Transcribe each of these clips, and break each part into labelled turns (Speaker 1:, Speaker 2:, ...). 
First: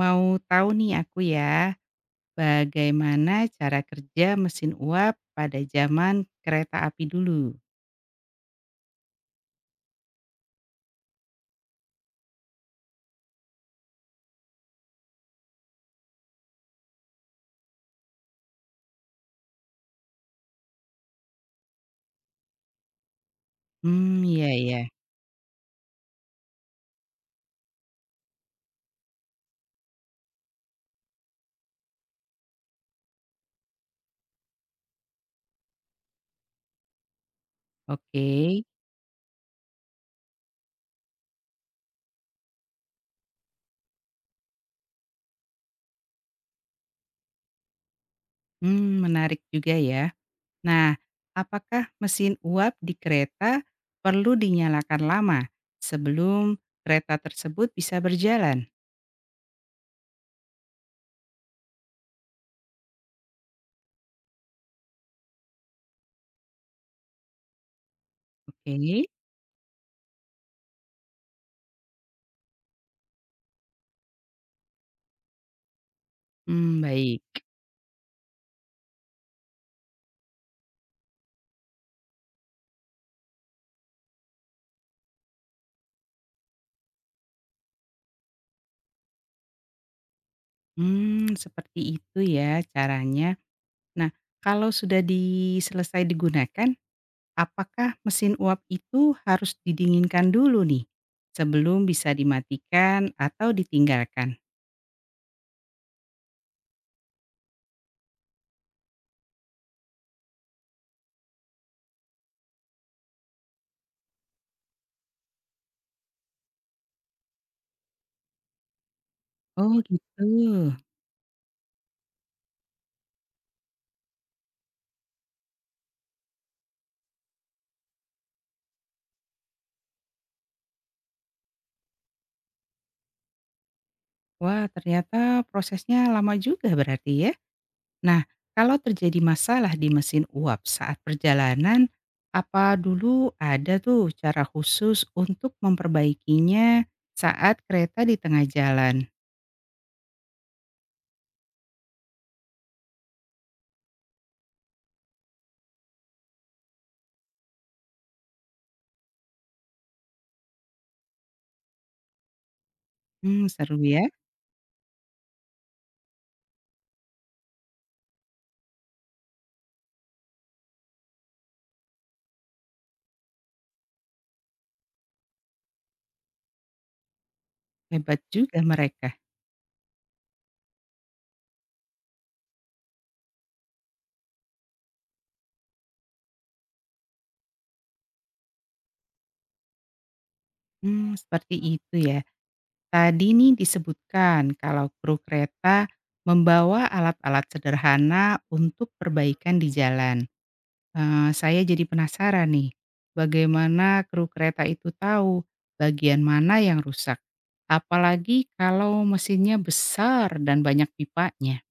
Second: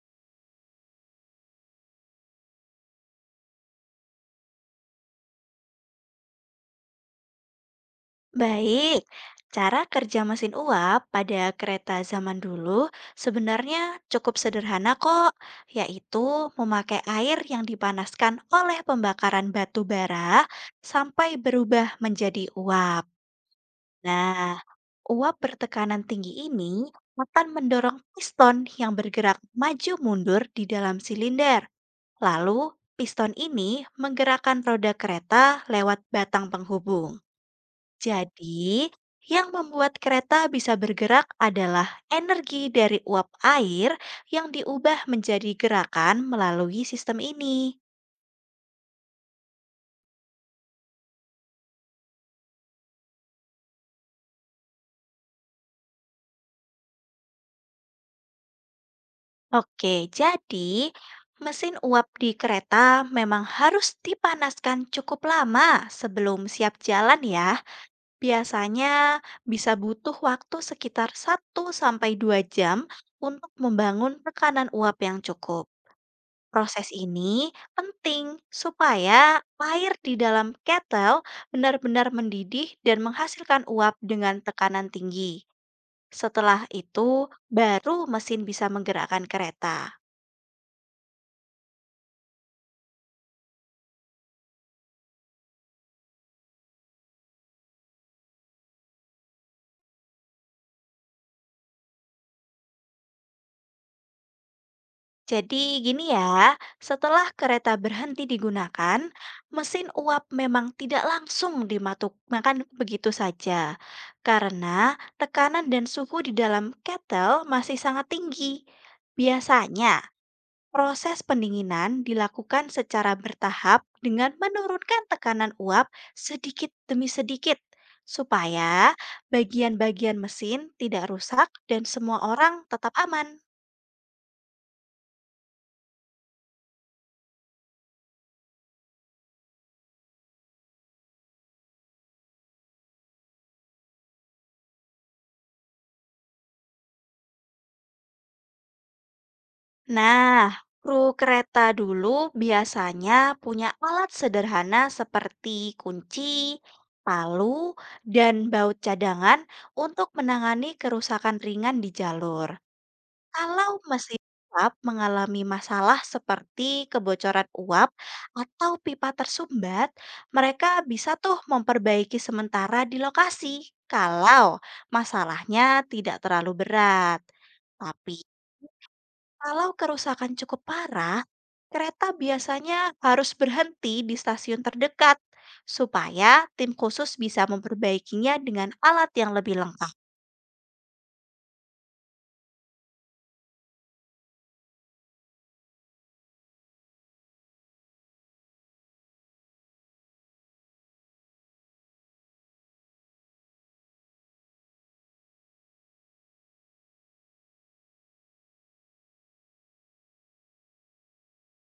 Speaker 1: Mau tahu nih aku ya, bagaimana cara kerja mesin uap pada zaman kereta api dulu?
Speaker 2: Baik, cara kerja mesin uap pada kereta zaman dulu sebenarnya cukup sederhana kok, yaitu memakai air yang dipanaskan oleh pembakaran batu bara sampai berubah menjadi uap.
Speaker 1: Hmm, iya
Speaker 2: Nah,
Speaker 1: ya.
Speaker 2: uap bertekanan tinggi ini akan mendorong piston yang bergerak maju mundur di dalam silinder. Lalu, piston ini menggerakkan roda kereta lewat batang penghubung.
Speaker 1: Oke.
Speaker 2: Jadi, yang membuat kereta bisa bergerak adalah energi dari uap air yang diubah menjadi gerakan melalui sistem ini.
Speaker 1: Hmm, menarik juga ya. Nah, apakah mesin uap di kereta perlu dinyalakan lama sebelum kereta tersebut bisa berjalan?
Speaker 2: Oke, jadi mesin uap di kereta memang harus dipanaskan cukup lama sebelum siap jalan ya. Biasanya
Speaker 1: Oke.
Speaker 2: bisa butuh waktu sekitar 1 sampai 2 jam untuk membangun tekanan uap yang cukup.
Speaker 1: Hmm,
Speaker 2: Proses
Speaker 1: baik.
Speaker 2: ini penting supaya air di dalam kettle benar-benar mendidih dan menghasilkan uap dengan tekanan tinggi. Setelah itu, baru mesin bisa menggerakkan kereta.
Speaker 1: Hmm, seperti itu ya caranya. Nah, kalau sudah diselesai digunakan, apakah mesin uap itu harus didinginkan dulu nih, sebelum bisa dimatikan atau ditinggalkan?
Speaker 2: Jadi gini ya, setelah kereta berhenti digunakan, mesin uap memang tidak langsung dimakan begitu saja. Karena tekanan dan suhu di dalam kettle masih sangat tinggi.
Speaker 1: Oh
Speaker 2: Biasanya,
Speaker 1: gitu.
Speaker 2: Proses pendinginan dilakukan secara bertahap dengan menurunkan tekanan uap sedikit demi sedikit, supaya bagian-bagian mesin tidak rusak dan semua orang tetap aman.
Speaker 1: Wah, ternyata prosesnya lama juga berarti ya. Nah, kalau terjadi masalah di mesin uap saat perjalanan, apa dulu ada tuh cara khusus untuk memperbaikinya saat kereta di tengah jalan?
Speaker 2: Nah, kru kereta dulu biasanya punya alat sederhana seperti kunci, palu, dan baut cadangan untuk menangani kerusakan ringan di jalur.
Speaker 1: Hmm,
Speaker 2: Kalau
Speaker 1: seru ya.
Speaker 2: mesin uap mengalami masalah seperti kebocoran uap atau pipa tersumbat, mereka bisa tuh memperbaiki sementara di lokasi kalau masalahnya tidak terlalu berat. Tapi
Speaker 1: Hebat juga mereka.
Speaker 2: kalau kerusakan cukup parah, kereta biasanya harus berhenti di stasiun terdekat supaya tim khusus bisa memperbaikinya dengan alat yang lebih lengkap.
Speaker 1: Hmm, seperti itu ya. Tadi nih disebutkan kalau kru kereta membawa alat-alat sederhana untuk perbaikan di jalan. Eh, saya jadi penasaran nih, bagaimana kru kereta itu tahu bagian mana yang rusak? Apalagi kalau mesinnya besar dan banyak pipanya.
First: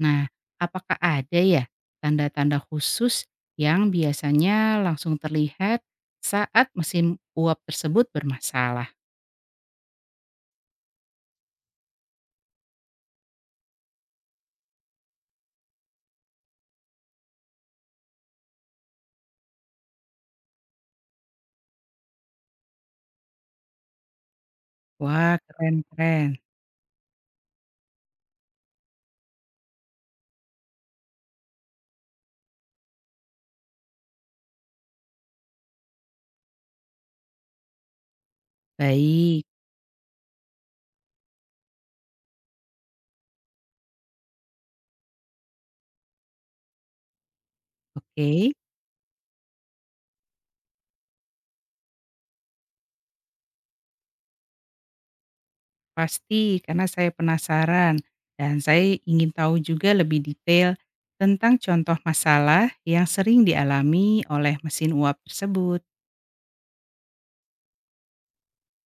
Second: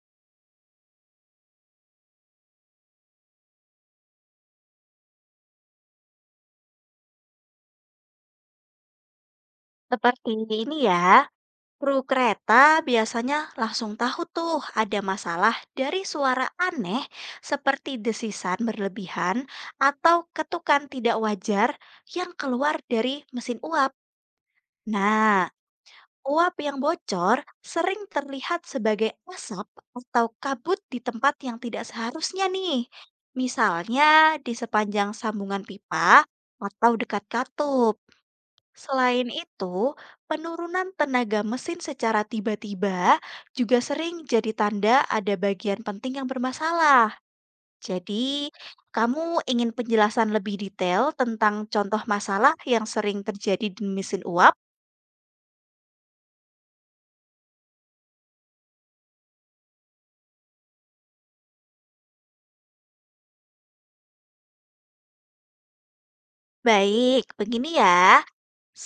Speaker 1: Nah, apakah ada ya tanda-tanda khusus yang biasanya langsung terlihat saat mesin uap tersebut bermasalah?
Speaker 2: Seperti ini ya. Kru kereta biasanya langsung tahu tuh ada masalah dari suara aneh seperti desisan berlebihan atau ketukan tidak wajar yang keluar dari mesin uap.
Speaker 1: Wah,
Speaker 2: Nah,
Speaker 1: keren-keren.
Speaker 2: uap yang bocor sering terlihat sebagai asap atau kabut di tempat yang tidak seharusnya nih. Misalnya di sepanjang sambungan pipa atau dekat katup. Selain
Speaker 1: Baik.
Speaker 2: itu, penurunan tenaga mesin secara tiba-tiba juga sering jadi tanda ada bagian penting yang bermasalah.
Speaker 1: Oke,
Speaker 2: Jadi, kamu ingin penjelasan lebih detail tentang contoh masalah yang sering terjadi di mesin uap?
Speaker 1: pasti karena saya penasaran dan saya ingin tahu juga lebih detail tentang contoh masalah yang sering dialami oleh mesin uap tersebut.
Speaker 2: Baik, begini ya.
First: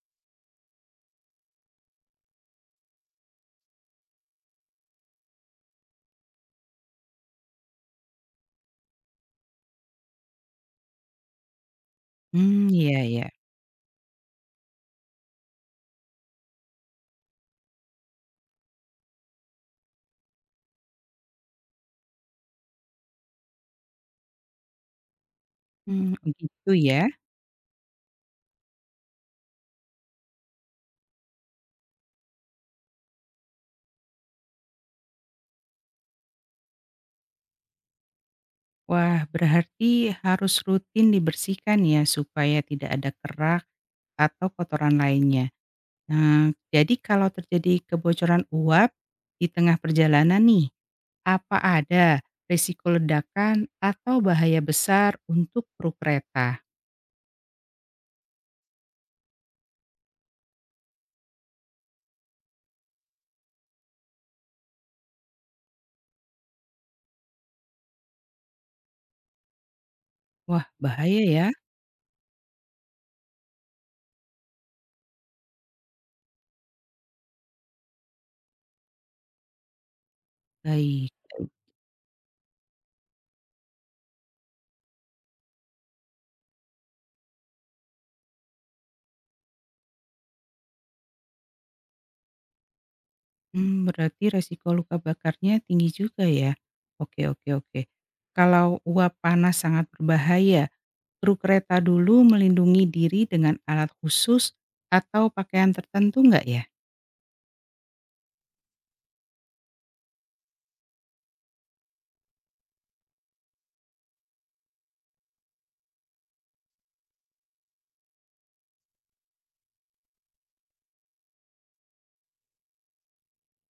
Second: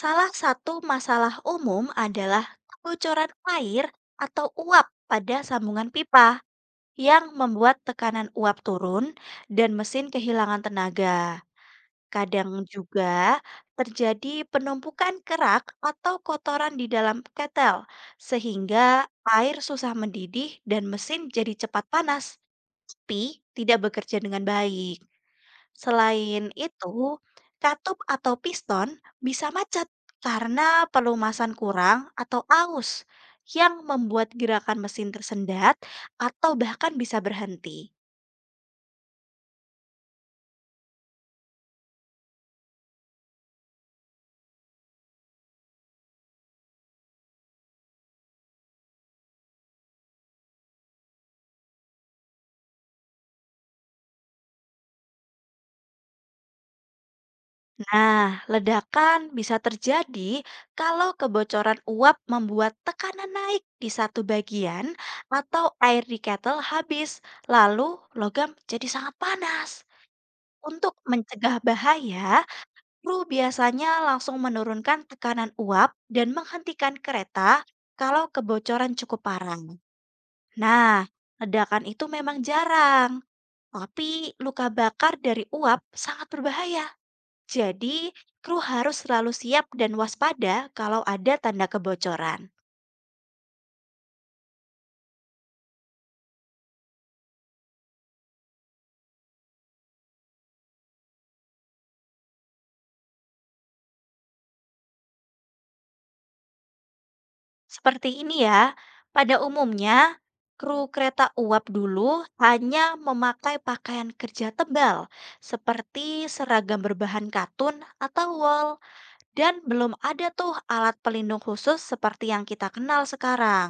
Speaker 2: Salah satu masalah umum adalah kebocoran air atau uap pada sambungan pipa yang membuat tekanan uap turun dan mesin kehilangan tenaga. Kadang
Speaker 1: Hmm, iya ya.
Speaker 2: juga terjadi penumpukan kerak atau kotoran di dalam ketel, sehingga air susah mendidih dan mesin jadi cepat panas, tapi tidak bekerja dengan baik.
Speaker 1: Hmm,
Speaker 2: Selain
Speaker 1: gitu
Speaker 2: itu,
Speaker 1: ya.
Speaker 2: katup atau piston bisa macet karena pelumasan kurang atau aus yang membuat gerakan mesin tersendat atau bahkan bisa berhenti.
Speaker 1: Wah, berarti harus rutin dibersihkan ya supaya tidak ada kerak atau kotoran lainnya. Nah, jadi kalau terjadi kebocoran uap di tengah perjalanan nih, apa ada risiko ledakan atau bahaya besar untuk kru kereta?
Speaker 2: Nah, ledakan bisa terjadi kalau kebocoran uap membuat tekanan naik di satu bagian atau air di kettle habis, lalu logam jadi sangat panas.
Speaker 1: Wah,
Speaker 2: Untuk
Speaker 1: bahaya ya.
Speaker 2: mencegah bahaya, kru biasanya langsung menurunkan tekanan uap dan menghentikan kereta kalau kebocoran cukup parah. Nah,
Speaker 1: Baik.
Speaker 2: ledakan itu memang jarang, tapi luka bakar dari uap sangat berbahaya jadi, kru harus selalu siap dan waspada kalau ada tanda kebocoran.
Speaker 1: Mmm, berarti resiko luka bakarnya tinggi juga ya. Oke, oke, oke. Kalau uap panas sangat berbahaya, kru kereta dulu melindungi diri dengan alat khusus atau pakaian tertentu nggak ya?
Speaker 2: Seperti ini ya, pada umumnya, kru kereta uap dulu hanya memakai pakaian kerja tebal, seperti seragam berbahan katun atau wol, dan belum ada tuh alat pelindung khusus seperti yang kita kenal sekarang.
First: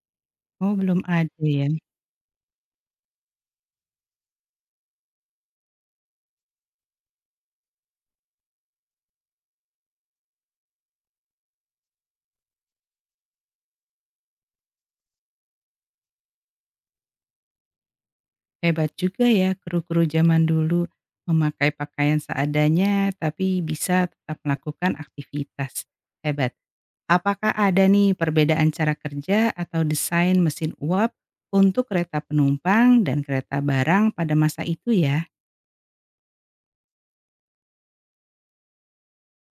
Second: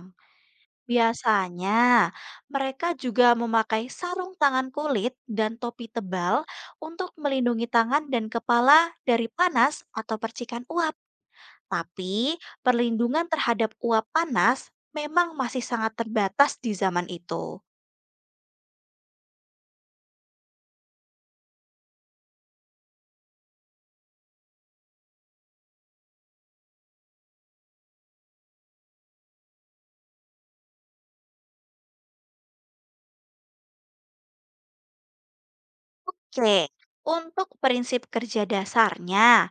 Speaker 1: Oh, belum ada ya.
Speaker 2: Biasanya, mereka juga memakai sarung tangan kulit dan topi tebal untuk melindungi tangan dan kepala dari panas atau percikan uap. Tapi, perlindungan terhadap uap panas memang masih sangat terbatas di zaman itu.
Speaker 1: Hebat juga ya kru-kru zaman dulu, memakai pakaian seadanya tapi bisa tetap melakukan aktivitas. Hebat. Apakah ada nih perbedaan cara kerja atau desain mesin uap untuk kereta penumpang dan kereta barang pada masa itu ya?
Speaker 2: Oke, untuk prinsip kerja dasarnya,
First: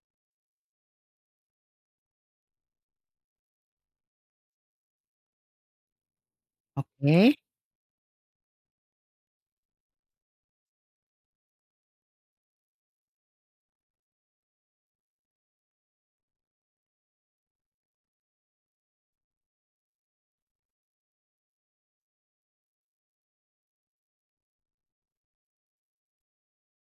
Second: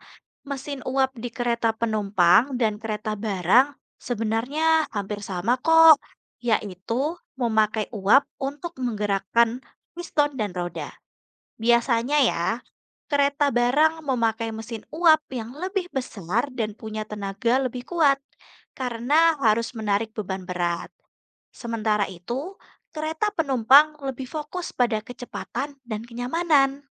Speaker 2: mesin uap di kereta penumpang dan kereta barang sebenarnya hampir sama kok, yaitu
Speaker 1: Oke,
Speaker 2: memakai uap untuk menggerakkan piston dan roda. Biasanya ya, kereta barang memakai mesin uap yang lebih besar dan punya tenaga lebih kuat karena harus menarik beban berat. Sementara itu, kereta penumpang lebih fokus pada kecepatan dan kenyamanan.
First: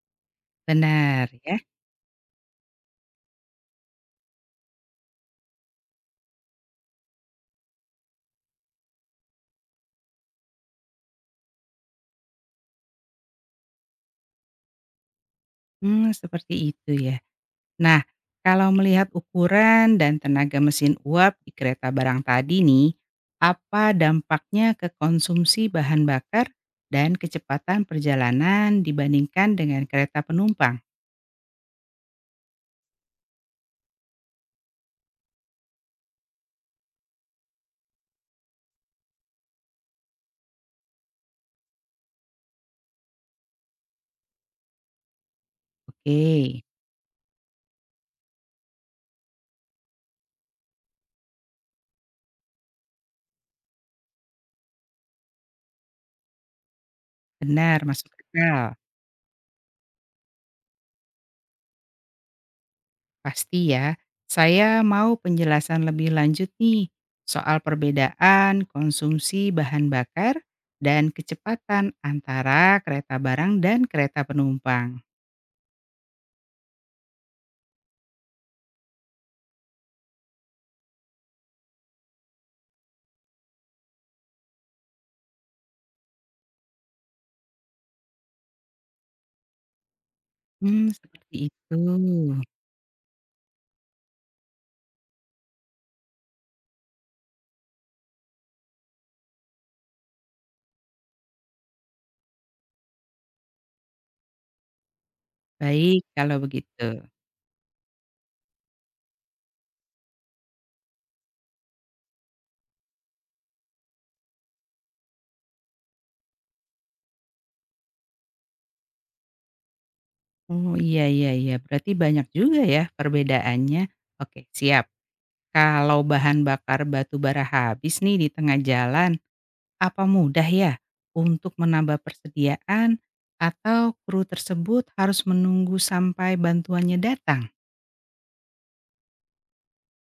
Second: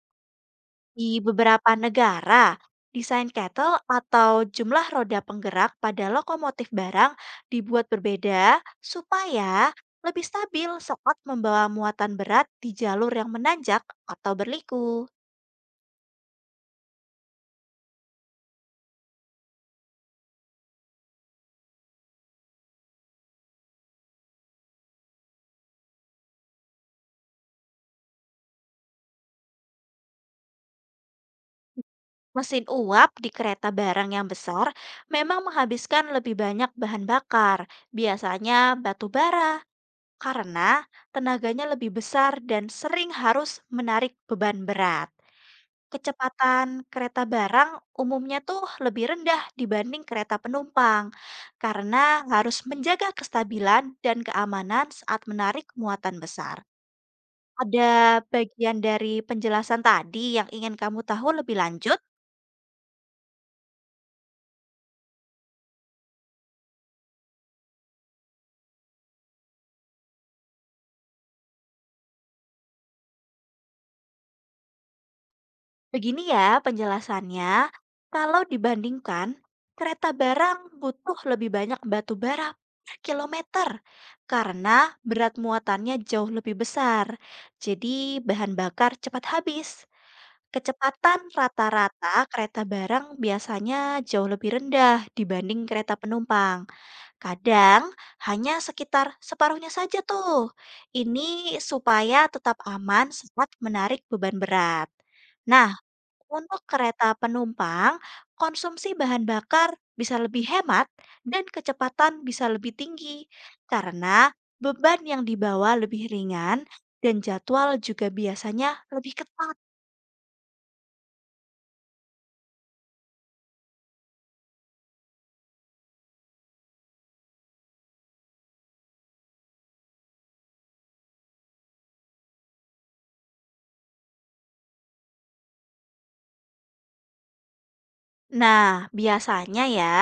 Speaker 2: Di
Speaker 1: benar ya.
Speaker 2: beberapa negara, desain kettle atau jumlah roda penggerak pada lokomotif barang dibuat berbeda supaya lebih stabil saat membawa muatan berat di jalur yang menanjak atau berliku.
Speaker 1: Hmm, seperti itu ya. Nah, kalau melihat ukuran dan tenaga mesin uap di kereta barang tadi nih, apa dampaknya ke konsumsi bahan bakar dan kecepatan perjalanan dibandingkan dengan kereta penumpang?
Speaker 2: Mesin uap di kereta barang yang besar memang menghabiskan lebih banyak bahan bakar, biasanya batu bara, karena tenaganya lebih besar dan sering harus menarik beban berat.
Speaker 1: Oke,
Speaker 2: Kecepatan kereta barang umumnya tuh lebih rendah dibanding kereta penumpang karena harus menjaga kestabilan dan keamanan saat menarik muatan besar.
Speaker 1: benar, masuk
Speaker 2: Ada
Speaker 1: akal.
Speaker 2: bagian dari penjelasan tadi yang ingin kamu tahu lebih lanjut?
Speaker 1: Pasti ya. Saya mau penjelasan lebih lanjut nih soal perbedaan konsumsi bahan bakar dan kecepatan antara kereta barang dan kereta penumpang.
Speaker 2: Begini ya penjelasannya, kalau dibandingkan, kereta barang butuh lebih banyak batu bara per kilometer karena berat muatannya jauh lebih besar. Jadi bahan bakar cepat habis.
Speaker 1: Hmm,
Speaker 2: Kecepatan
Speaker 1: seperti itu.
Speaker 2: rata-rata kereta barang biasanya jauh lebih rendah dibanding kereta penumpang. Kadang hanya sekitar separuhnya saja tuh. Ini supaya tetap aman saat menarik beban berat. Nah,
Speaker 1: Baik, kalau
Speaker 2: untuk
Speaker 1: begitu.
Speaker 2: kereta penumpang, konsumsi bahan bakar bisa lebih hemat dan kecepatan bisa lebih tinggi karena beban yang dibawa lebih ringan dan jadwal juga biasanya lebih ketat.
Speaker 1: Oh, iya, iya, iya, berarti banyak juga ya perbedaannya. Oke, siap. Kalau bahan bakar batu bara habis nih di tengah jalan, apa mudah ya untuk menambah persediaan atau kru tersebut harus menunggu sampai bantuannya datang?
Speaker 2: Nah, biasanya ya,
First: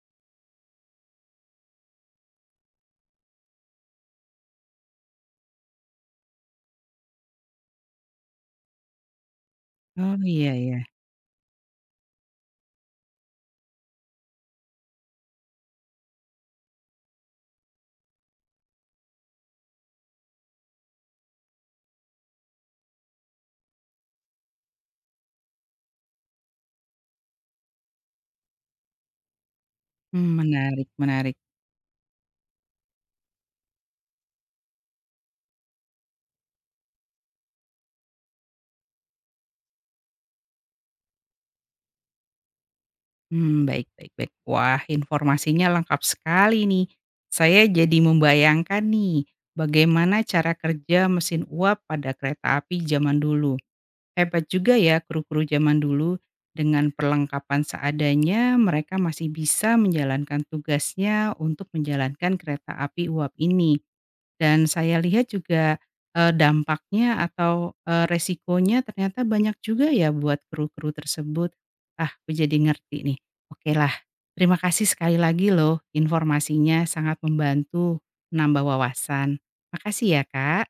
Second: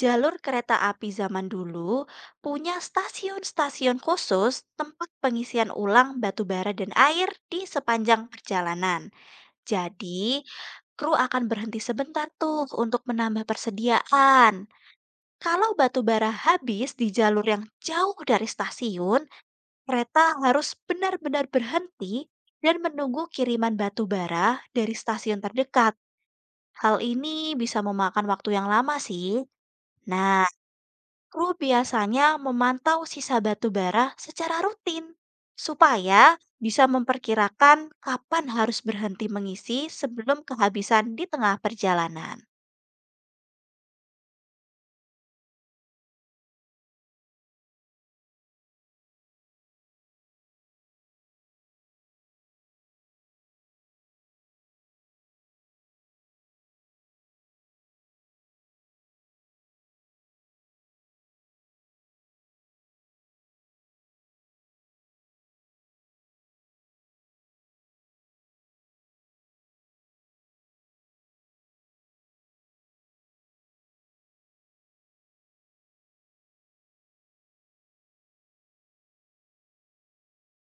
Speaker 2: jalur kereta api zaman dulu punya stasiun-stasiun khusus tempat pengisian ulang batu bara dan air di sepanjang perjalanan.
Speaker 1: Oh,
Speaker 2: Jadi,
Speaker 1: iya iya.
Speaker 2: kru akan berhenti sebentar tuh untuk menambah persediaan. Kalau batu bara habis di jalur yang jauh dari stasiun, kereta harus benar-benar berhenti dan menunggu kiriman batu bara dari stasiun terdekat. Hal ini bisa memakan waktu yang lama sih.
Speaker 1: Hmm,
Speaker 2: Nah,
Speaker 1: menarik, menarik.
Speaker 2: kru biasanya memantau sisa batu bara secara rutin supaya bisa memperkirakan kapan harus berhenti mengisi sebelum kehabisan di tengah perjalanan.
Speaker 1: Hmm, baik, baik, baik. Wah, informasinya lengkap sekali nih. Saya jadi membayangkan nih, bagaimana cara kerja mesin uap pada kereta api zaman dulu. Hebat juga ya kru-kru zaman dulu, dengan perlengkapan seadanya mereka masih bisa menjalankan tugasnya untuk menjalankan kereta api uap ini. Dan saya lihat juga, dampaknya atau, resikonya ternyata banyak juga ya buat kru-kru tersebut. Ah, aku jadi ngerti nih. Oke lah, terima kasih sekali lagi loh, informasinya sangat membantu menambah wawasan. Makasih ya Kak,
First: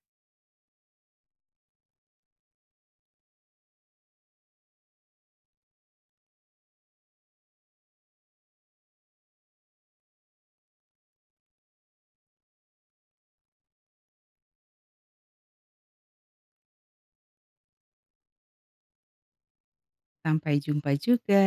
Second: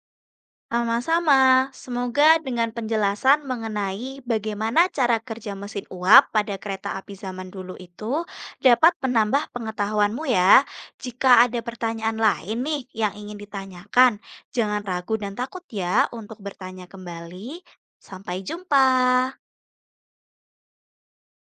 Speaker 2: Sama-sama, semoga dengan penjelasan mengenai bagaimana cara kerja mesin uap pada kereta api zaman dulu itu dapat menambah pengetahuanmu ya. Jika ada pertanyaan lain nih yang ingin ditanyakan, jangan ragu dan takut ya untuk bertanya kembali. Sampai jumpa.
Speaker 1: sampai jumpa juga.